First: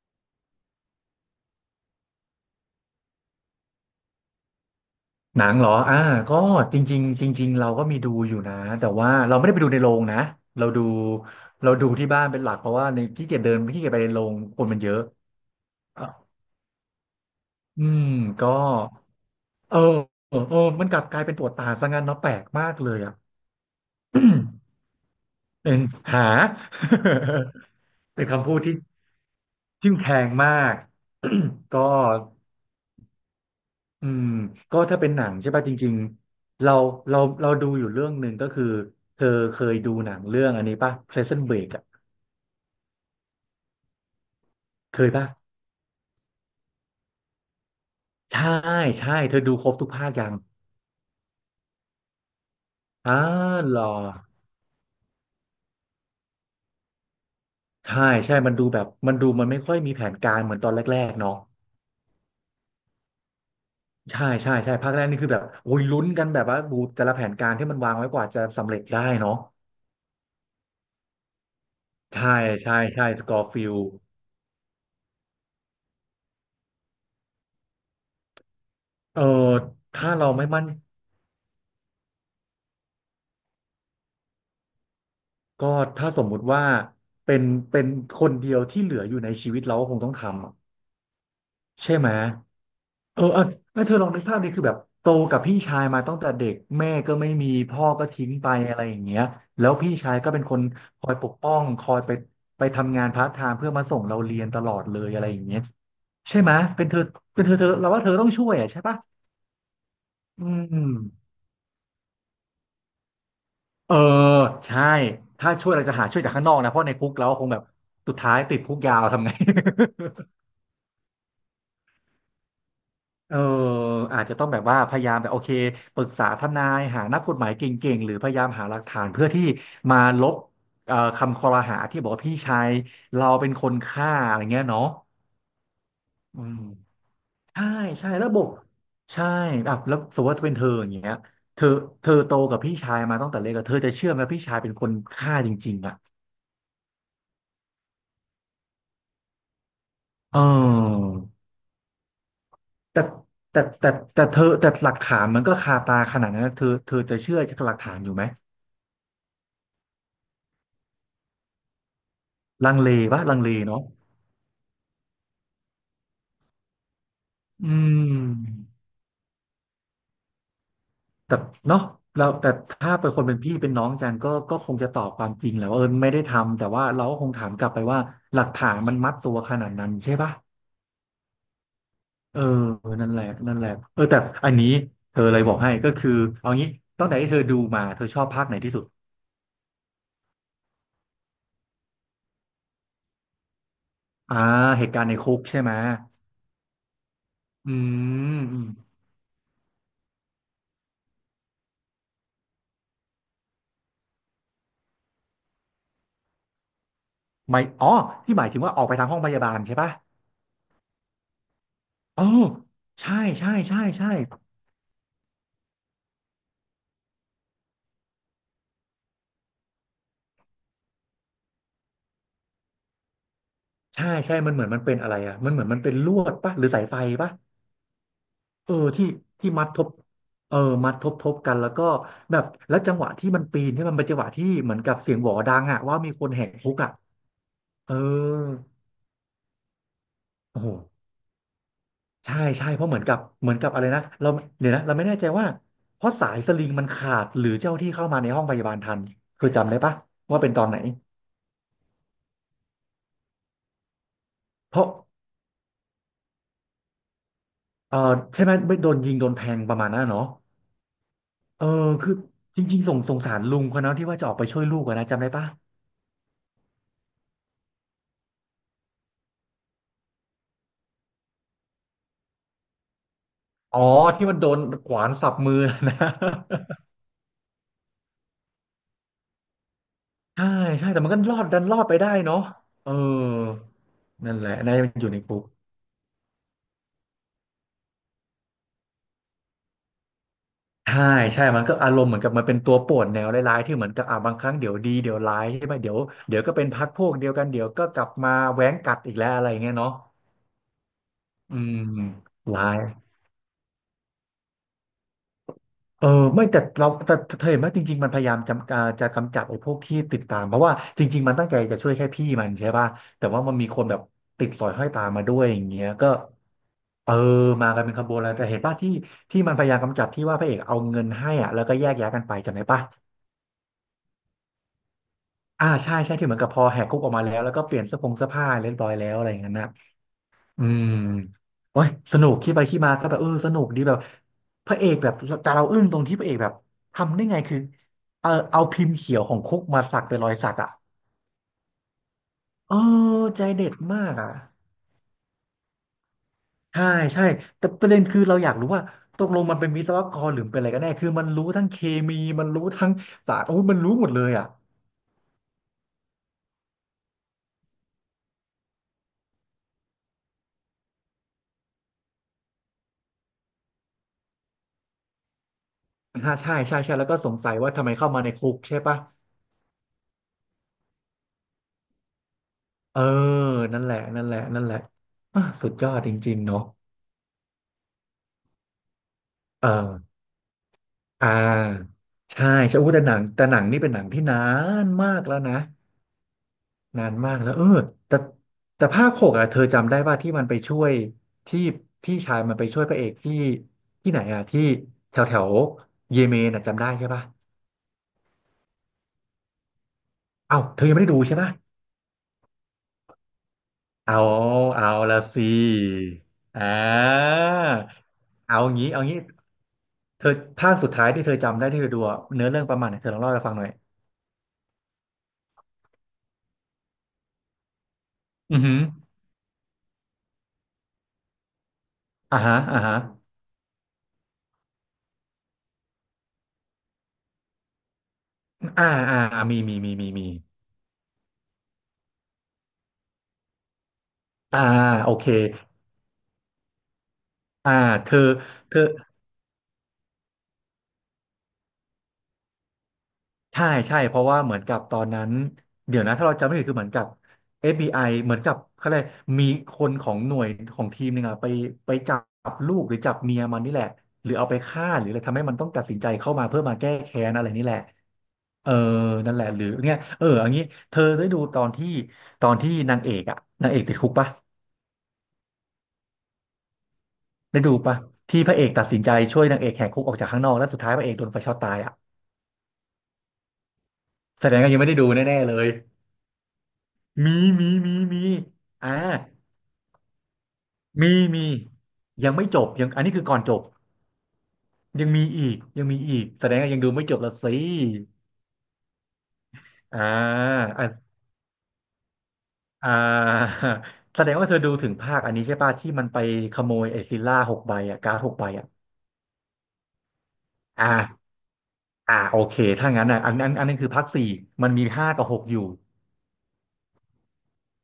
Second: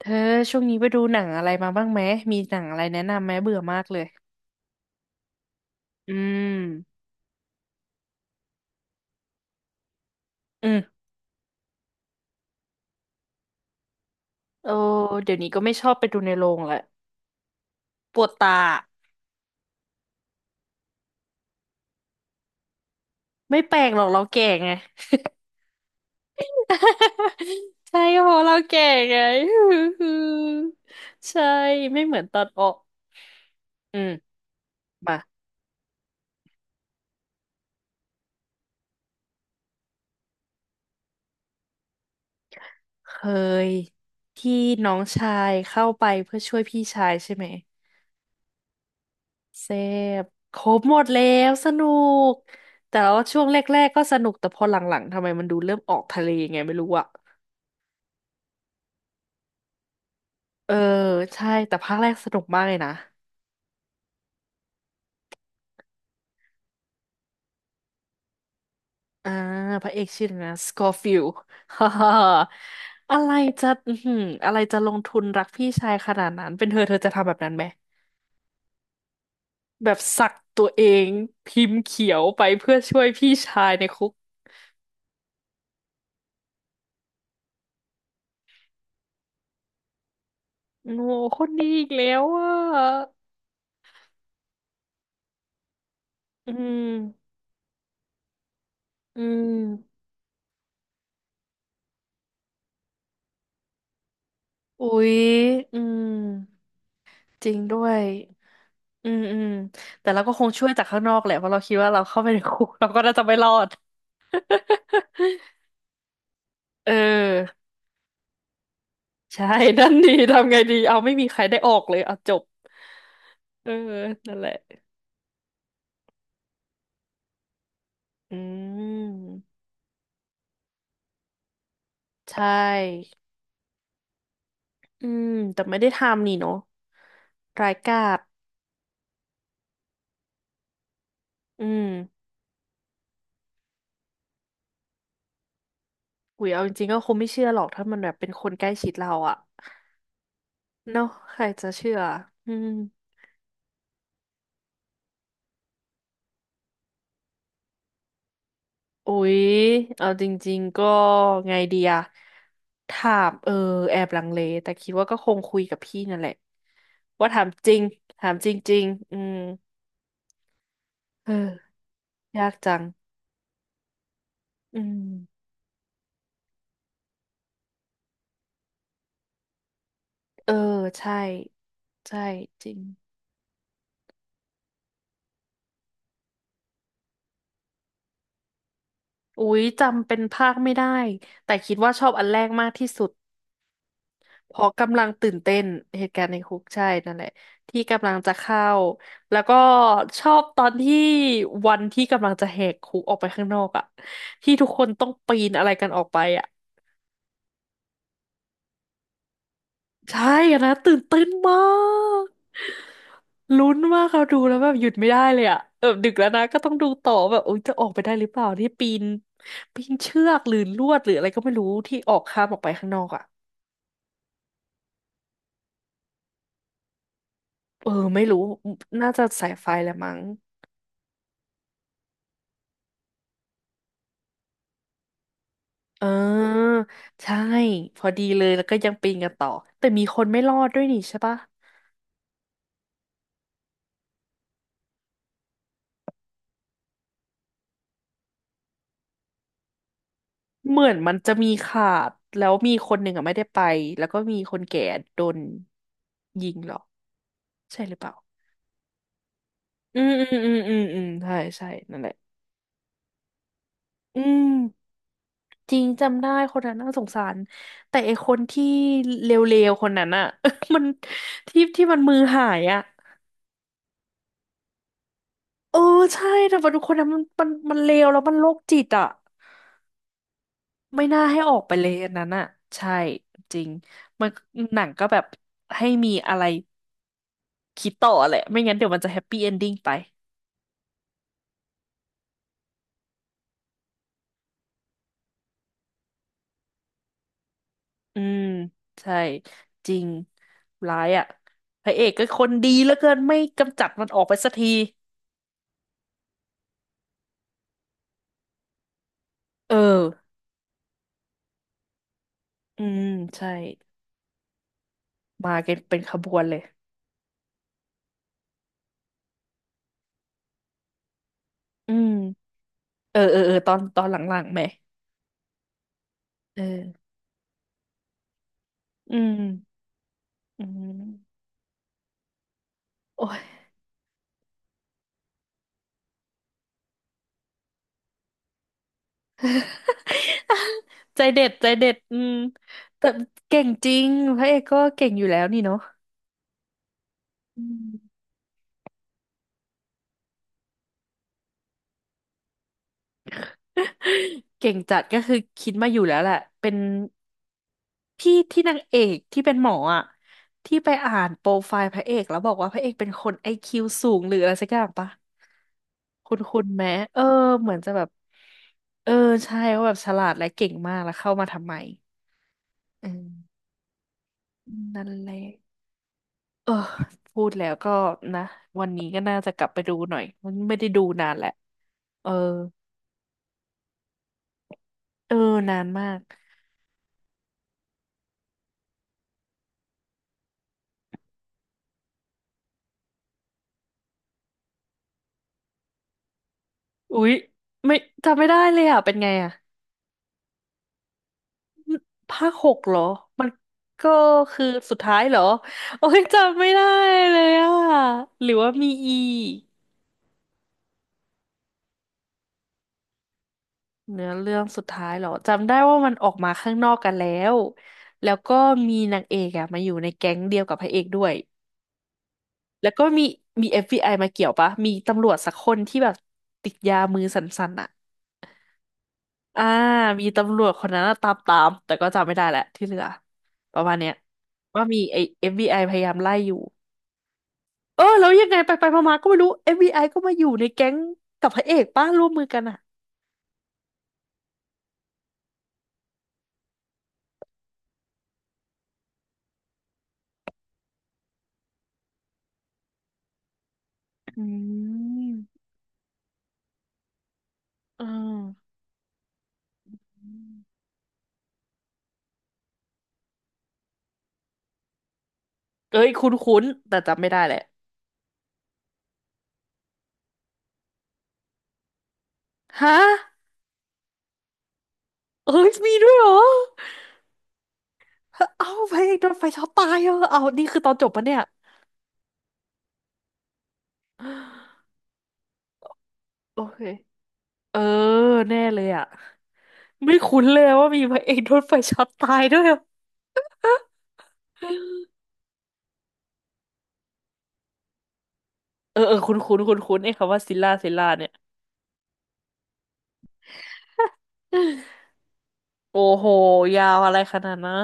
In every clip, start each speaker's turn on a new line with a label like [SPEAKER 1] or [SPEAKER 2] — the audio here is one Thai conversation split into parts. [SPEAKER 1] เธอช่วงนี้ไปดูหนังอะไรมาบ้างไหมมีหนังอะไรแนะนำไหมเบื่อมากเลย
[SPEAKER 2] หนังเหรอ
[SPEAKER 1] อื
[SPEAKER 2] ก็จ
[SPEAKER 1] ม
[SPEAKER 2] ริงๆจริงๆเราก็มีดูอยู่นะ แต่ว่าเราไม่ได้ไปดูในโรงนะ เรา
[SPEAKER 1] อืม
[SPEAKER 2] ดูเราดูที่บ้านเป็นหลักเพราะว่าในขี้เกียจเดินขี้เกียจไปในโรงคน
[SPEAKER 1] โอ้
[SPEAKER 2] มันเยอะ
[SPEAKER 1] เดี๋ยวนี้ก็ไม่ชอบไป
[SPEAKER 2] อ่ะ
[SPEAKER 1] ดูในโรงละ
[SPEAKER 2] อืม
[SPEAKER 1] ปวด
[SPEAKER 2] ก็
[SPEAKER 1] ตา
[SPEAKER 2] เออเออมันกลับกลายเป็นตัวตาซะงั้นเนาะแปลกมากเลยอ่ะ
[SPEAKER 1] ไม่แปลกหรอกเราแก่ไง
[SPEAKER 2] เป็นหา
[SPEAKER 1] ใช่ ก็
[SPEAKER 2] เป็น
[SPEAKER 1] เพราะ
[SPEAKER 2] คำ
[SPEAKER 1] เรา
[SPEAKER 2] พูดที่
[SPEAKER 1] แก่ไง
[SPEAKER 2] ทิ่มแทงมาก
[SPEAKER 1] ใช่
[SPEAKER 2] ก็
[SPEAKER 1] ไม่เหมือนตอนออกอื
[SPEAKER 2] อื
[SPEAKER 1] ม
[SPEAKER 2] มก็ถ้าเป็น
[SPEAKER 1] มา
[SPEAKER 2] หนังใช่ป่ะจริงๆเราดูอยู่เรื่องหนึ่งก็คือเธอเคยดูหนังเรื่องอันนี้ป่ะ Prison Break อ่ะ
[SPEAKER 1] เคยที่น้อ
[SPEAKER 2] เค
[SPEAKER 1] ง
[SPEAKER 2] ยป่ะ
[SPEAKER 1] ชายเข้าไปเพื่อช่วยพี่ชายใช่ไหม
[SPEAKER 2] ใช่ใช่เธอดูค
[SPEAKER 1] เซ
[SPEAKER 2] รบทุกภาค
[SPEAKER 1] ฟ
[SPEAKER 2] ยัง
[SPEAKER 1] ครบหมดแล้วสนุกแต่
[SPEAKER 2] อ่า
[SPEAKER 1] ว่าช่วงแร
[SPEAKER 2] เหรอ
[SPEAKER 1] กๆก็สนุกแต่พอหลังๆทำไมมันดูเริ่มออกทะเลไงไม่รู้อะ
[SPEAKER 2] ใช่ใช่มันดูแบบมันดูมันไม่ค่อยมีแผนการเหมือนตอ
[SPEAKER 1] เอ
[SPEAKER 2] น
[SPEAKER 1] อ
[SPEAKER 2] แรกๆเนาะ
[SPEAKER 1] ใช่แต่ภาคแรกสนุกมากเลยนะ
[SPEAKER 2] ใช่ภาคแรกนี่คือแบบโอ้ยลุ้นกันแบบว่าดูแต่ละแผนการที่มันวางไว้กว่าจะสำเร็จได้
[SPEAKER 1] อ่า
[SPEAKER 2] เนาะ
[SPEAKER 1] พระเอกชื่ออะไรนะสกอร์ ฟิล ฮ่าฮ่า
[SPEAKER 2] ใช่ใช่
[SPEAKER 1] อะ
[SPEAKER 2] ส
[SPEAKER 1] ไร
[SPEAKER 2] กอร์ฟิ
[SPEAKER 1] จะ
[SPEAKER 2] ล
[SPEAKER 1] อือหืออะไรจะลงทุนรักพี่ชายขนาดนั้นเป็นเธอจะทำแบบนั้นไหม
[SPEAKER 2] เออ
[SPEAKER 1] แบบ
[SPEAKER 2] ถ้า
[SPEAKER 1] สั
[SPEAKER 2] เรา
[SPEAKER 1] ก
[SPEAKER 2] ไม่มั่
[SPEAKER 1] ตั
[SPEAKER 2] น
[SPEAKER 1] วเองพิมพ์เขียวไปเพื่อช่วยพี่ชายในคุก
[SPEAKER 2] ก็ถ้าสมมุติว่าเป็นเป็นคนเดียวที่เหลืออยู่ในชีวิตเราก็คงต้องทำอะ
[SPEAKER 1] โอ้โหคนนี้อีก
[SPEAKER 2] ใช่
[SPEAKER 1] แล้
[SPEAKER 2] ไหม
[SPEAKER 1] วอ่ะ
[SPEAKER 2] เออเออแม่เธอลองนึกภาพดิคือแบบโตกับพี่ชายมาตั้งแต่เด็
[SPEAKER 1] อื
[SPEAKER 2] กแม่ก็
[SPEAKER 1] ม
[SPEAKER 2] ไม่มีพ่อก็ทิ้งไปอะไรอย่างเงี้
[SPEAKER 1] อื
[SPEAKER 2] ยแล้วพี่
[SPEAKER 1] ม
[SPEAKER 2] ชายก็เป็นคนคอยปกป้องคอยไปทำงานพาร์ทไทม์เพื่อมาส่งเราเรียนตลอด
[SPEAKER 1] อุ๊
[SPEAKER 2] เลย
[SPEAKER 1] ย
[SPEAKER 2] อะไรอย่างเงี้ย
[SPEAKER 1] อืม
[SPEAKER 2] ใช่ไหมเป็นเธอเป็น
[SPEAKER 1] จ
[SPEAKER 2] เธ
[SPEAKER 1] ริ
[SPEAKER 2] อ
[SPEAKER 1] ง
[SPEAKER 2] เธอ
[SPEAKER 1] ด้
[SPEAKER 2] เรา
[SPEAKER 1] วย
[SPEAKER 2] ว่าเธอต้องช่วยอ่ะใช่ปะ
[SPEAKER 1] อืมอืมแต่เราก็ค
[SPEAKER 2] อื
[SPEAKER 1] งช่วยจากข้างนอกแห
[SPEAKER 2] ม
[SPEAKER 1] ละเพราะเราคิดว่าเราเข้าไปในคุก เราก็น่าจะไม่รอด
[SPEAKER 2] เออใช่ ถ้าช่วยเราจะหาช่วยจากข้างนอกนะเพ
[SPEAKER 1] เ
[SPEAKER 2] ราะในคุกเราคงแบ
[SPEAKER 1] ออ
[SPEAKER 2] บสุดท้ายติดคุกยาวทำไง
[SPEAKER 1] ใช่นั่นดี ทำไงดีเอาไม่มีใครได้ออกเลยเอาจบ
[SPEAKER 2] เออ
[SPEAKER 1] เออ
[SPEAKER 2] อาจ
[SPEAKER 1] นั่
[SPEAKER 2] จะ
[SPEAKER 1] น
[SPEAKER 2] ต้
[SPEAKER 1] แห
[SPEAKER 2] อง
[SPEAKER 1] ละ
[SPEAKER 2] แบบว่าพยายามแบบโอเคปรึกษาทนายหานักกฎหมายเก่งๆหรือพ
[SPEAKER 1] อื
[SPEAKER 2] ยายามหาหลักฐานเพื่อ
[SPEAKER 1] ม
[SPEAKER 2] ที่มาลบคำคอรหาที่บอกว่า
[SPEAKER 1] ใช
[SPEAKER 2] พี่ชาย
[SPEAKER 1] ่
[SPEAKER 2] เราเป็นคนฆ่าอะไรเงี้ยเนาะ
[SPEAKER 1] อืมแต่ไม่ได้ทำนี่
[SPEAKER 2] อื
[SPEAKER 1] เนาะ
[SPEAKER 2] มใช่
[SPEAKER 1] ร้ายกา
[SPEAKER 2] ใช่
[SPEAKER 1] จ
[SPEAKER 2] แล้วบอกใช่แบบแล้วสมมติว่าเป็นเธออย่างเงี้ยเธ
[SPEAKER 1] อื
[SPEAKER 2] อ
[SPEAKER 1] ม
[SPEAKER 2] เธอโตกับพี่ชายมาตั้งแต่เล็กอะเธอจะเชื่อไหมว่าพี่ชายเป็นคนฆ่าจริงๆอ่ะ
[SPEAKER 1] อุ๋ยเอาจริงๆก็คงไม่เชื่อหรอกถ้ามันแบบเป็นคนใกล้ชิดเราอะ
[SPEAKER 2] เ
[SPEAKER 1] เนาะ
[SPEAKER 2] ออ
[SPEAKER 1] ใครจะเชื่ออืม
[SPEAKER 2] แต่แต่แต่แต่เธอแต่หลักฐานมันก็คาตาขนาดนั้นนะเธอจะเชื่อจากหลักฐานอยู่ไหม
[SPEAKER 1] อุ๊ย เอาจริงๆก็ไงดีอะ
[SPEAKER 2] ลังเล
[SPEAKER 1] ถา
[SPEAKER 2] ปะ
[SPEAKER 1] ม
[SPEAKER 2] ลัง
[SPEAKER 1] เอ
[SPEAKER 2] เล
[SPEAKER 1] อ
[SPEAKER 2] เนาะ
[SPEAKER 1] แอบลังเลแต่คิดว่าก็คงคุยกับพี่นั่นแหละว่าถาม
[SPEAKER 2] อื
[SPEAKER 1] จริงถามจ
[SPEAKER 2] ม
[SPEAKER 1] ริงๆอืม
[SPEAKER 2] แต่
[SPEAKER 1] เอ
[SPEAKER 2] เนาะเรา
[SPEAKER 1] อยา
[SPEAKER 2] แต่
[SPEAKER 1] กจัง
[SPEAKER 2] ถ้าเป็นคนเป็นพี่เป็นน้องกันก็คง
[SPEAKER 1] อื
[SPEAKER 2] จะตอบความ
[SPEAKER 1] ม
[SPEAKER 2] จริงแหละว่าเออไม่ได้ทำแต่ว่าเราก็คงถามกลับไปว่าหลักฐานมันมัดตัวขนาดนั้นใช่ปะ
[SPEAKER 1] เออใช่ใช่
[SPEAKER 2] เออ
[SPEAKER 1] จริง
[SPEAKER 2] นั่นแหละนั่นแหละเออแต่อันนี้เธอเลยบอกให้ก็คือเอางี้ตั้งแต่ที่เธอดูมาเธอชอบภาคไหนที่สุด
[SPEAKER 1] อุ๊ยจำเป็นภาคไม่ได้แต่คิดว่าชอบอันแรกมากที่สุด
[SPEAKER 2] อ่า
[SPEAKER 1] เพราะ
[SPEAKER 2] เหตุ
[SPEAKER 1] กำ
[SPEAKER 2] กา
[SPEAKER 1] ลั
[SPEAKER 2] ร
[SPEAKER 1] ง
[SPEAKER 2] ณ์ใน
[SPEAKER 1] ตื่
[SPEAKER 2] คุ
[SPEAKER 1] น
[SPEAKER 2] ก
[SPEAKER 1] เต้
[SPEAKER 2] ใช่
[SPEAKER 1] น
[SPEAKER 2] ไหม
[SPEAKER 1] เหตุการณ์ในคุกใช่นั่นแหละ
[SPEAKER 2] อื
[SPEAKER 1] ที่กำลังจะ
[SPEAKER 2] มอื
[SPEAKER 1] เข้า
[SPEAKER 2] ม
[SPEAKER 1] แล้วก็ชอบตอนที่วันที่กำลังจะแหกคุกออกไปข้างนอกอะที่ทุกคนต้องปีนอะไรกันออกไปอะ
[SPEAKER 2] ไม่อ๋อที่หมายถึงว่าออกไปทางห้องพยาบาลใช่ปะ
[SPEAKER 1] ใช่อะนะตื่นเต้นมา
[SPEAKER 2] อ๋อ
[SPEAKER 1] ก
[SPEAKER 2] ใช่ใช่
[SPEAKER 1] ลุ้น
[SPEAKER 2] ใช่
[SPEAKER 1] มาก
[SPEAKER 2] ใช่
[SPEAKER 1] เราดูแล้วแบบหยุดไม่ได้เลยอะแบบดึกแล้วนะก็ต้องดูต่อแบบโอ๊ยจะออกไปได้หรือเปล่าที่ปีนปีนเชือกหรือลวดหรืออะไรก็ไม่รู้ที่ออกข้ามออกไปข้างนอกอะ
[SPEAKER 2] ใช่มันเหมือนมันเป็นอะไรอ่ะมันเหมือนมันเป็นลวดปะหรือสายไฟปะ
[SPEAKER 1] เออไม่รู้
[SPEAKER 2] เออที่
[SPEAKER 1] น่าจะสา
[SPEAKER 2] ที่
[SPEAKER 1] ย
[SPEAKER 2] มั
[SPEAKER 1] ไฟ
[SPEAKER 2] ดท
[SPEAKER 1] แห
[SPEAKER 2] บ
[SPEAKER 1] ละมั้ง
[SPEAKER 2] เออมัดทบกันแล้วก็แบบแล้วจังหวะที่มันปีนที่มันเป็นจังหวะที่เหมือนกับเสียงหวอดังอะว่า
[SPEAKER 1] เ
[SPEAKER 2] มีคนแหกคุก
[SPEAKER 1] ออ
[SPEAKER 2] อะ
[SPEAKER 1] ใช่
[SPEAKER 2] เออ
[SPEAKER 1] พอดีเลยแล้วก็ยังปีนกันต่อแต่มีคนไม่รอ
[SPEAKER 2] โอ้
[SPEAKER 1] ด
[SPEAKER 2] โห
[SPEAKER 1] ด้วยนี่ใช่ปะ
[SPEAKER 2] ใช่ใช่เพราะเหมือนกับอะไรนะเราเดี๋ยวนะเราไม่แน่ใจว่าเพราะสายสลิงมันขาดหรือเจ้าที่เข้ามาในห้องพยาบาลทันเคอจำได้ปะว่าเป็นตอนไห
[SPEAKER 1] เห
[SPEAKER 2] น
[SPEAKER 1] มือนมันจะมีขาดแล้วมีคนหนึ่งอะไม่ได้ไปแล้วก็มีคน
[SPEAKER 2] เพ
[SPEAKER 1] แก่
[SPEAKER 2] ราะ
[SPEAKER 1] โดนยิงเหรอใช่ห
[SPEAKER 2] เอ
[SPEAKER 1] รื
[SPEAKER 2] อ
[SPEAKER 1] อเปล่า
[SPEAKER 2] ใช่ไหมไม่โดนยิงโดนแทงประมาณ
[SPEAKER 1] อื
[SPEAKER 2] นั้น
[SPEAKER 1] ม
[SPEAKER 2] อะเนาะ
[SPEAKER 1] อืมอืมอืมอืมใช่
[SPEAKER 2] เอ
[SPEAKER 1] ใช่
[SPEAKER 2] อ
[SPEAKER 1] นั่นแห
[SPEAKER 2] คื
[SPEAKER 1] ละ
[SPEAKER 2] อจริงๆสงสารลุงคนนั้นที่ว่า
[SPEAKER 1] อื
[SPEAKER 2] จะออกไปช่วยลูก
[SPEAKER 1] ม
[SPEAKER 2] อะนะจำได้ปะ
[SPEAKER 1] จริงจำได้คนนั้นน่าสงสารแต่ไอคนที่เลวๆคนนั้นอะ มันที่มันมือหายอะ
[SPEAKER 2] อ๋อที่มันโดนขวานสับมือ
[SPEAKER 1] เออ
[SPEAKER 2] นะ
[SPEAKER 1] ใช่แต่ว่าทุกคนนั้นมันเลวแล้วมันโรคจิตอะ
[SPEAKER 2] ใช่ใช่แต่
[SPEAKER 1] ไม่
[SPEAKER 2] มันก็
[SPEAKER 1] น่า
[SPEAKER 2] รอ
[SPEAKER 1] ให้
[SPEAKER 2] ด
[SPEAKER 1] ออกไป
[SPEAKER 2] รอ
[SPEAKER 1] เล
[SPEAKER 2] ดไป
[SPEAKER 1] ยอั
[SPEAKER 2] ได้
[SPEAKER 1] นนั้น
[SPEAKER 2] เนาะ
[SPEAKER 1] อ่ะ
[SPEAKER 2] เอ
[SPEAKER 1] ใช่
[SPEAKER 2] อ
[SPEAKER 1] จริงมัน
[SPEAKER 2] นั่นแหละนา
[SPEAKER 1] ห
[SPEAKER 2] ย
[SPEAKER 1] นั
[SPEAKER 2] มั
[SPEAKER 1] ง
[SPEAKER 2] นอ
[SPEAKER 1] ก็
[SPEAKER 2] ยู่
[SPEAKER 1] แบ
[SPEAKER 2] ใน
[SPEAKER 1] บ
[SPEAKER 2] คุก
[SPEAKER 1] ให้มีอะไรคิดต่อแหละไม่งั้นเดี๋ยวมันจะแฮปปี้เอนดิ้งไป
[SPEAKER 2] ใช่ใช่มันก็อารมณ์เหมือนกับมันเป็นตัวป่วนแนวร้ายๆที่เหมือนกับอ่าบางครั้งเดี๋ยวดีเดี๋ยวร้ายใช่ไหมเดี๋ยวก็เป็นพรรคพวกเดียวกันเดี๋ยวก็กลับ
[SPEAKER 1] อื
[SPEAKER 2] มา
[SPEAKER 1] ม
[SPEAKER 2] แว้งกัดอี
[SPEAKER 1] ใช่
[SPEAKER 2] กแล้วอะไรอย่างเงี้ย
[SPEAKER 1] จ
[SPEAKER 2] เนาะ
[SPEAKER 1] ริงร้ายอ่ะ
[SPEAKER 2] อืม
[SPEAKER 1] พระเอกก็คน
[SPEAKER 2] ร้า
[SPEAKER 1] ดี
[SPEAKER 2] ย
[SPEAKER 1] เหลือเกินไม่กำจัดมันออกไปสักที
[SPEAKER 2] เออไม่แต่เราแต่เธอเห็นไหมจริงๆมันพยายามจะกำจัดไอ้พ
[SPEAKER 1] เอ
[SPEAKER 2] วกที่ติด
[SPEAKER 1] อ
[SPEAKER 2] ตามเพราะว่าจริงๆมันตั้งใจจะช่วยแค่พี่มันใช่
[SPEAKER 1] อื
[SPEAKER 2] ป่ะ
[SPEAKER 1] ม
[SPEAKER 2] แต่ว่า
[SPEAKER 1] ใช่
[SPEAKER 2] มันมีคนแบบติดสอยห้อยตามมาด้วย
[SPEAKER 1] มา
[SPEAKER 2] อย่าง
[SPEAKER 1] กัน
[SPEAKER 2] เงี้ย
[SPEAKER 1] เป็น
[SPEAKER 2] ก็
[SPEAKER 1] ขบวนเลย
[SPEAKER 2] เออมากันเป็นขบวนแล้วแต่เห็นป่ะที่มันพยายามกำจัดที่ว่าพระเอกเอาเงินให้อ่ะแล้วก็แย
[SPEAKER 1] อื
[SPEAKER 2] ก
[SPEAKER 1] ม
[SPEAKER 2] ย้ายกันไปจำได้ป่ะ
[SPEAKER 1] เออเออเออตอนตอนหลังๆไหม
[SPEAKER 2] อ่าใช่ใช่ที่เหมือนกับพ
[SPEAKER 1] เอ
[SPEAKER 2] อแห
[SPEAKER 1] อ
[SPEAKER 2] กคุกออกมาแล้วแล้วก็เปลี่ยนเสื้อผ้าเรียบร้อยแล้ว
[SPEAKER 1] อื
[SPEAKER 2] อะไรอย่างนั้นนะ
[SPEAKER 1] ม
[SPEAKER 2] อื
[SPEAKER 1] อื
[SPEAKER 2] ม
[SPEAKER 1] ม
[SPEAKER 2] โอ้ยสนุกคิดไปคิดมาก็แบบเอ
[SPEAKER 1] โอ้
[SPEAKER 2] อ
[SPEAKER 1] ย
[SPEAKER 2] สนุกดีแบบพระเอกแบบแต่เราอึ้งตรงที่พระเอกแบบทำได้ไงคือเออเอาพิมพ์เขียวของคุกมาสัก เป็นรอยสักอ่ะ
[SPEAKER 1] ใจเด็ดใจเด็ดอืม
[SPEAKER 2] เออ
[SPEAKER 1] แต่
[SPEAKER 2] ใจ
[SPEAKER 1] เก่ง
[SPEAKER 2] เด็ด
[SPEAKER 1] จริ
[SPEAKER 2] มา
[SPEAKER 1] ง
[SPEAKER 2] กอ่ะ
[SPEAKER 1] พระเอกก็เก่งอยู่แล้วนี่เนาะ
[SPEAKER 2] ใช่ใช่
[SPEAKER 1] อื
[SPEAKER 2] แต่ประเด็นคื
[SPEAKER 1] ม
[SPEAKER 2] อเราอยากรู้ว่าตกลงมันเป็นวิศวกรหรือเป็นอะไรกันแน่คือมันรู้ทั้งเคมีมันรู้ทั้งสารโอ้ยมันรู้หมดเลยอ่ะ
[SPEAKER 1] เก่งจัดก็คือคิดมาอยู่แล้วแหละเป็นพี่ที่นางเอกที่เป็นหมออ่ะที่ไปอ่านโปรไฟล์พระเอกแล้วบอกว่าพระเอกเป็นคนไอคิวสูงหรืออะไรสักอย่างปะคุ
[SPEAKER 2] ฮะ
[SPEAKER 1] ณ
[SPEAKER 2] ใช่
[SPEAKER 1] คุณ
[SPEAKER 2] ใช่
[SPEAKER 1] แม้
[SPEAKER 2] ใช่แล้วก็
[SPEAKER 1] เออ
[SPEAKER 2] สงสัย
[SPEAKER 1] เห
[SPEAKER 2] ว่า
[SPEAKER 1] มือน
[SPEAKER 2] ทำไม
[SPEAKER 1] จะแบ
[SPEAKER 2] เข้า
[SPEAKER 1] บ
[SPEAKER 2] มาในคุกใช่ปะ
[SPEAKER 1] เออใช่ว่าแบบฉลาดและเก่งมากแล้วเข้ามาทำไม
[SPEAKER 2] เออ
[SPEAKER 1] อืม
[SPEAKER 2] นั่นแหละนั่นแหละนั่นแหละ
[SPEAKER 1] นั่นแหละ
[SPEAKER 2] อ่ะสุดยอดจริงๆเนาะ
[SPEAKER 1] เออพูดแล้วก็นะวันนี้ก็น่าจะก
[SPEAKER 2] เอ
[SPEAKER 1] ลั
[SPEAKER 2] อ
[SPEAKER 1] บไปดูหน่อยมันไม่ได้ดู
[SPEAKER 2] อ่
[SPEAKER 1] นานแหละ
[SPEAKER 2] า
[SPEAKER 1] เออ
[SPEAKER 2] ใช่ใช่อู้แต่หนังนี่เป็นหนังที่นานมาก
[SPEAKER 1] เอ
[SPEAKER 2] แล้
[SPEAKER 1] อ
[SPEAKER 2] วนะ
[SPEAKER 1] นานมาก
[SPEAKER 2] นานมากแล้วเออแต่แต่ภาคหกอ่ะเธอจำได้ว่าที่มันไปช่วยที่พี่ชายมันไปช่วยพระเอกที่ที่ไหนอ่ะที่แถวแถวเยเมนอ่ะจำได้ใช่
[SPEAKER 1] อุ๊
[SPEAKER 2] ป่ะ
[SPEAKER 1] ยไม่จำไม่ได้เลยอ่ะเป็นไงอ่ะ
[SPEAKER 2] เอ้าเธอยังไม่ได้ดูใช่ป่ะ
[SPEAKER 1] ภาคหกเหรอมันก็
[SPEAKER 2] เอา
[SPEAKER 1] คือ
[SPEAKER 2] เอา
[SPEAKER 1] สุดท้า
[SPEAKER 2] ละ
[SPEAKER 1] ยเหรอ
[SPEAKER 2] สิ
[SPEAKER 1] โอ้ยจำ
[SPEAKER 2] อ่
[SPEAKER 1] ไม่ได้
[SPEAKER 2] า
[SPEAKER 1] เลยอ่ะหรือ
[SPEAKER 2] เอา
[SPEAKER 1] ว่ามี
[SPEAKER 2] งี้เอา
[SPEAKER 1] อี
[SPEAKER 2] งี้
[SPEAKER 1] ก
[SPEAKER 2] เธอภาคสุดท้ายที่เธอจำได้ที่เธอดูอะเนื้อเรื่องประมาณไหนเธอลองเล่าให้ฟังหน่อย
[SPEAKER 1] เนื้อเรื่องสุดท้ายเหรอจำได้ว่ามันออกมาข้างนอกกันแล้วแล้วก็
[SPEAKER 2] อือหือ
[SPEAKER 1] มีนางเอกอะมาอยู่ในแก๊งเดียวกับพระเอกด้วย
[SPEAKER 2] อ่าฮะอ่า
[SPEAKER 1] แล้ว
[SPEAKER 2] ฮะ
[SPEAKER 1] ก็มี f ไ i มาเกี่ยวปะ มีตำรวจสักคนที่แบบติดยามือสั่นๆอ่ะ
[SPEAKER 2] อ่าอ่ามี
[SPEAKER 1] อ่า
[SPEAKER 2] มีมีมี
[SPEAKER 1] มี
[SPEAKER 2] มี
[SPEAKER 1] ตำรวจคนนั้นอะตามแต่ก็จำไม่ได้แหละที่เหลือประมาณเนี้ย
[SPEAKER 2] อ่า
[SPEAKER 1] ว่ามี
[SPEAKER 2] โอ
[SPEAKER 1] ไอ้
[SPEAKER 2] เค
[SPEAKER 1] f ไ i พยายามไล่อยู่
[SPEAKER 2] อ่า
[SPEAKER 1] เออ
[SPEAKER 2] คือ
[SPEAKER 1] แล้วยังไงไป
[SPEAKER 2] คือ
[SPEAKER 1] ไปมาๆก็ไม่รู้ f ไ i ก็มาอยู่ในแก๊งกับพระเอกป้าร่วมมือกันอ่ะ
[SPEAKER 2] ใช่ใช่เพราะว่าเหมือนกับตอนนั้นเดี๋ยวนะถ้าเราจำไม่ผิดคือเหมือนกับเอฟบี FBI เหมือนกับเขาเลยกอะไรมีคนของหน่วยของทีมหนึงอะไปจับลูกหรือจับเมียมันนี่แหละหรือ
[SPEAKER 1] อื
[SPEAKER 2] เอาไปฆ่าหรืออะไรทำให้มัน
[SPEAKER 1] ม
[SPEAKER 2] ต้องตัดสินใจเข้ามาเพื่อมาแก้แค้นอะไรนี่แหละ
[SPEAKER 1] อืม
[SPEAKER 2] เออนั่นแหละหรือเนี่ยเอออย่างนี้เธอได้ดูตอนที่นางเอกอะนางเอกติดคุกปะ
[SPEAKER 1] เอ้ยคุ้นๆแต่จำไม่ได้แหละ
[SPEAKER 2] ได้ดูปะที่พระเอกตัดสินใจช่วยนางเอกแหกคุกออกจากข้างนอกแล้วสุดท้ายพระเอกโดนไฟช็อตตายอะ
[SPEAKER 1] ฮะ
[SPEAKER 2] แสดงว่ายังไม่ได้ดูแน่ๆเล
[SPEAKER 1] เอ้
[SPEAKER 2] ย
[SPEAKER 1] ยมีด้วยเหรอ
[SPEAKER 2] มีมีมีมี
[SPEAKER 1] เอ้า
[SPEAKER 2] อ่า
[SPEAKER 1] พระเอกโดนไฟช็อตตายเหรอเอานี่คือตอนจบ
[SPEAKER 2] มี
[SPEAKER 1] ปะเนี่ย
[SPEAKER 2] มียังไม่จบยังอันนี้คือก่อนจบยังมีอีกยังมีอีกแสด
[SPEAKER 1] โอ
[SPEAKER 2] งว่ายั
[SPEAKER 1] เค
[SPEAKER 2] งดูไม่จบละสิ
[SPEAKER 1] เออแน่เลยอ่ะ
[SPEAKER 2] อ่า
[SPEAKER 1] ไม่คุ้นเลย
[SPEAKER 2] อ่า
[SPEAKER 1] ว่ามีพระเอกโดนไฟช็อตตายด้วยอะ
[SPEAKER 2] อ่า แสดงว่าเธอดูถึงภาคอันนี้ใช่ป่ะที่มันไปขโมยไอ้ซิลล่าหกใบอ่ะการ์ดหกใบอ่ะ
[SPEAKER 1] เออเออคุ้นคุ้นคุ้นคุ้นไอ้คำว่าซิลล่าซิลล่าเนี่
[SPEAKER 2] อ่า
[SPEAKER 1] ย
[SPEAKER 2] อ่าโอเคถ้างั้นอ่ะอันนั้นคือภาคสี่มันมีห้ากับหกอยู่
[SPEAKER 1] โอ้โหยาวอะไรขนาดนั้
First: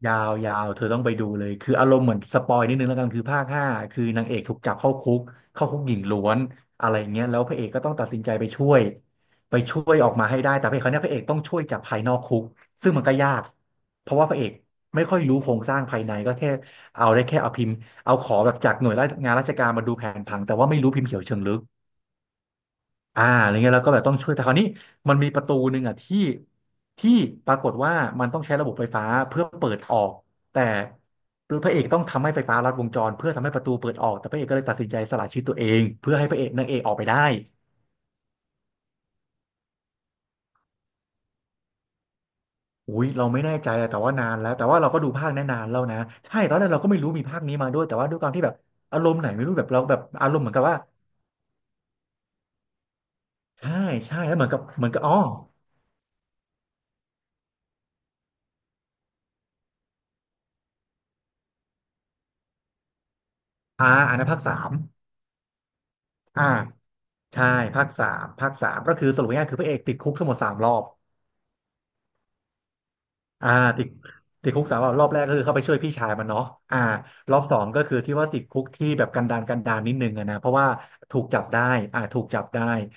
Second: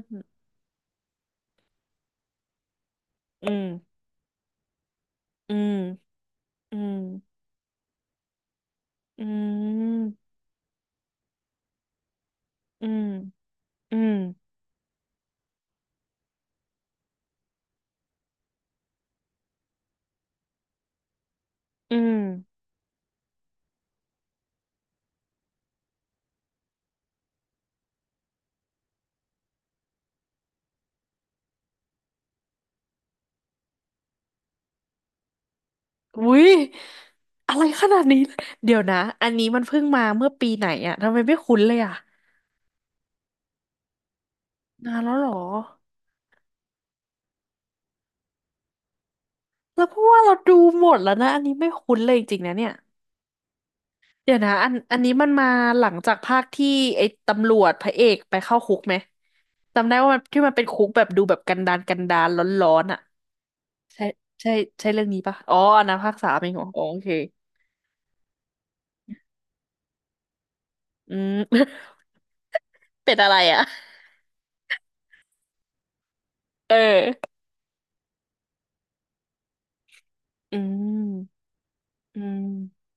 [SPEAKER 1] น
[SPEAKER 2] ยาวยาวเธอต้องไปดูเลย คืออารมณ์เหมือนสปอยนิดนึงแล้วกันคือภาค
[SPEAKER 1] อืม
[SPEAKER 2] ห้าคือนางเอกถูกจับเข้าคุก
[SPEAKER 1] อื
[SPEAKER 2] เข้า
[SPEAKER 1] ม
[SPEAKER 2] คุกหญิงล้วน
[SPEAKER 1] อื
[SPEAKER 2] อะ
[SPEAKER 1] ม
[SPEAKER 2] ไรเงี้ย แล้วพระเอกก็ต้องตัดสินใจไปช่วย
[SPEAKER 1] อื
[SPEAKER 2] ไปช่วยออก
[SPEAKER 1] ม
[SPEAKER 2] มาให้ได้ แต่พระเอกคนเนี้ยพระเอกต้องช่วยจากภายนอกคุก
[SPEAKER 1] อื
[SPEAKER 2] ซึ่ง
[SPEAKER 1] ม
[SPEAKER 2] มันก็ยาก
[SPEAKER 1] อื
[SPEAKER 2] เพ
[SPEAKER 1] ม
[SPEAKER 2] ราะว่าพระเอกไม่ค่อยรู้โครงสร้างภายในก็แค่เอาได้แค่เอาพิมพ์เอาขอแบบจากหน่วยงานราชการมาดูแผนผังแต่ว่าไม่รู้พิมพ์เขียวเชิงลึก
[SPEAKER 1] อืม
[SPEAKER 2] อ่าอะไรเงี้ยแล้วก็แบบต้องช่วยแต่คราวนี้มันมีประตูหนึ่งอ่ะที่ปรากฏว่ามันต้องใช้ระบบไฟฟ้าเพื่อเปิดออกแต่พระเอกต้องทำให้ไฟฟ้าลัดวงจรเพื่อทำให้ประตูเปิดออกแต่พระเอกก็เลยตัดสินใจสละชีวิตตัวเองเพื่อ
[SPEAKER 1] อุ้
[SPEAKER 2] ให้พระเอ
[SPEAKER 1] ย
[SPEAKER 2] กนางเอกออกไปได้
[SPEAKER 1] อะไรขนาดนี้เดี๋ยวนะอันนี้มันเพิ่งมาเมื่อปีไหนอะทำไมไม่คุ้นเลยอะ
[SPEAKER 2] อุ้ยเราไม่แน่ใจอะแต่ว่านานแล้วแต่ว่าเรา
[SPEAKER 1] นา
[SPEAKER 2] ก็
[SPEAKER 1] น
[SPEAKER 2] ดู
[SPEAKER 1] แล้วเหร
[SPEAKER 2] ภาค
[SPEAKER 1] อ
[SPEAKER 2] นั้นนานแล้วนะใช่ตอนแรกเราก็ไม่รู้มีภาคนี้มาด้วยแต่ว่าด้วยความที่แบบอารมณ์ไหนไม่รู้แบบเรา
[SPEAKER 1] แล้วเพ
[SPEAKER 2] แบบ
[SPEAKER 1] ราะว่า
[SPEAKER 2] อา
[SPEAKER 1] เรา
[SPEAKER 2] รมณ์เหมื
[SPEAKER 1] ดู
[SPEAKER 2] อนกับว่า
[SPEAKER 1] หมดแล้วนะอันนี้ไม่คุ้นเลยจริงๆนะเนี่ย
[SPEAKER 2] ใช่ใช่
[SPEAKER 1] เดี๋
[SPEAKER 2] แล้
[SPEAKER 1] ย
[SPEAKER 2] ว
[SPEAKER 1] ว
[SPEAKER 2] เหมือ
[SPEAKER 1] นะ
[SPEAKER 2] นกับ
[SPEAKER 1] อัน
[SPEAKER 2] เหมือน
[SPEAKER 1] อั
[SPEAKER 2] กั
[SPEAKER 1] น
[SPEAKER 2] บ
[SPEAKER 1] นี้
[SPEAKER 2] อ๋อ
[SPEAKER 1] มันมาหลังจากภาคที่ไอ้ตำรวจพระเอกไปเข้าคุกไหมจำได้ว่ามันที่มันเป็นคุกแบบดูแบบกันดารกันดารร้อนๆอ่ะ
[SPEAKER 2] อ่า
[SPEAKER 1] ใช่
[SPEAKER 2] อันนั้นภาค
[SPEAKER 1] ใช่
[SPEAKER 2] สาม
[SPEAKER 1] ใช่เรื่องนี้ปะอ๋ออันนั้นภาคสาม
[SPEAKER 2] อ่า
[SPEAKER 1] เองเหรออ๋อโอเค
[SPEAKER 2] ใช่ภาคสามภาคสามก็คือสรุปง่ายๆคือพระเอกติดคุกทั้งหมดสามรอบ
[SPEAKER 1] อืม เป็นอะไร
[SPEAKER 2] อ่า
[SPEAKER 1] อ่ะ
[SPEAKER 2] ติดติดคุกสามรอบรอบแรกก็คือเข้าไปช่วยพี่ชายมันเนาะ
[SPEAKER 1] เอ
[SPEAKER 2] อ่า
[SPEAKER 1] อ
[SPEAKER 2] รอบสองก็คือที่ว่าติดคุกที่แบบกันดารกันดารนิดนึงอะนะเพราะ
[SPEAKER 1] อื
[SPEAKER 2] ว่าถูกจั
[SPEAKER 1] ม
[SPEAKER 2] บได้อ่า
[SPEAKER 1] อื
[SPEAKER 2] ถูกจับได้
[SPEAKER 1] ม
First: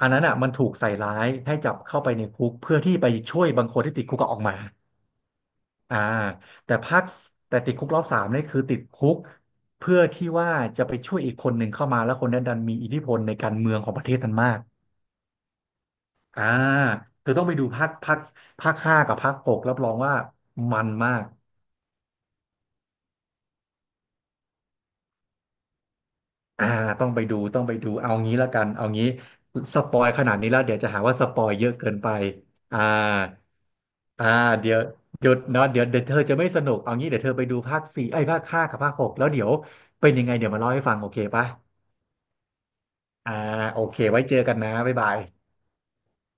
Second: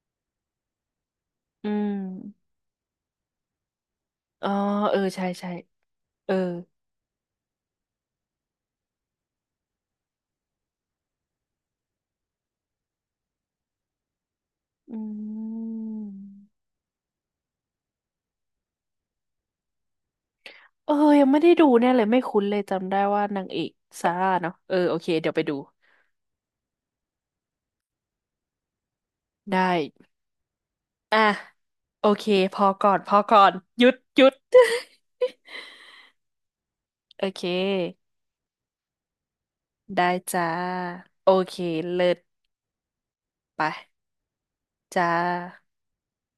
[SPEAKER 2] อันนั้นอ่ะมันถูกใส่ร้ายให้
[SPEAKER 1] อื
[SPEAKER 2] จับ
[SPEAKER 1] ม
[SPEAKER 2] เข้าไปในคุกเพื่อที่ไปช่วยบางคนที่ติดคุกก็ออก
[SPEAKER 1] อ๋อ
[SPEAKER 2] มา
[SPEAKER 1] เออใช่ใช่
[SPEAKER 2] อ่า
[SPEAKER 1] เออ
[SPEAKER 2] แต่ภาคแต่ติดคุกรอบสามนี่คือติดคุกเพื่อที่ว่าจะไปช่วยอีกคนหนึ่งเข้ามาแล้วคนนั้นดันมีอิทธิพลในการเมืองของประเทศนั้นมาก
[SPEAKER 1] อืม
[SPEAKER 2] อ่าเธอต้องไปดูภาคห้ากับภาคหกรับรองว่ามั
[SPEAKER 1] เอ
[SPEAKER 2] น
[SPEAKER 1] อ
[SPEAKER 2] มา
[SPEAKER 1] ยั
[SPEAKER 2] ก
[SPEAKER 1] งไม่ได้ดูเนี่ยเลยไม่คุ้นเลยจำได้ว่านางเอกซาร่าเนาะเออโอเคเดี๋ยวไปดู
[SPEAKER 2] อ่าต้องไปดูเอางี้ละกันเอางี้
[SPEAKER 1] ได้
[SPEAKER 2] สปอยขนาดนี้แล้วเดี๋ยวจะหาว่า
[SPEAKER 1] อ่ะ
[SPEAKER 2] สปอยเยอะเกิน
[SPEAKER 1] โอ
[SPEAKER 2] ไป
[SPEAKER 1] เคพอ
[SPEAKER 2] อ่า
[SPEAKER 1] ก่อนพอก่อนหยุดหยุ
[SPEAKER 2] อ่า
[SPEAKER 1] ด
[SPEAKER 2] เดี๋ยวเดี๋ยวเนาะเดี๋ยวเธอจะไม่สนุกเอางี้เดี๋ย
[SPEAKER 1] โอ
[SPEAKER 2] วเธอ
[SPEAKER 1] เค
[SPEAKER 2] ไปดูภาคสี่ไอ้ยภาคห้ากับภาคหกแล้วเดี๋ยว
[SPEAKER 1] ได้
[SPEAKER 2] เป็นยังไง
[SPEAKER 1] จ้า
[SPEAKER 2] เดี๋ยวมาเล่าให้ฟังโอเค
[SPEAKER 1] โอ
[SPEAKER 2] ปะ
[SPEAKER 1] เคเลิศ
[SPEAKER 2] อ่าโอเค
[SPEAKER 1] ไป
[SPEAKER 2] ไว้เจอกันนะบ๊าย
[SPEAKER 1] จ้า
[SPEAKER 2] บาย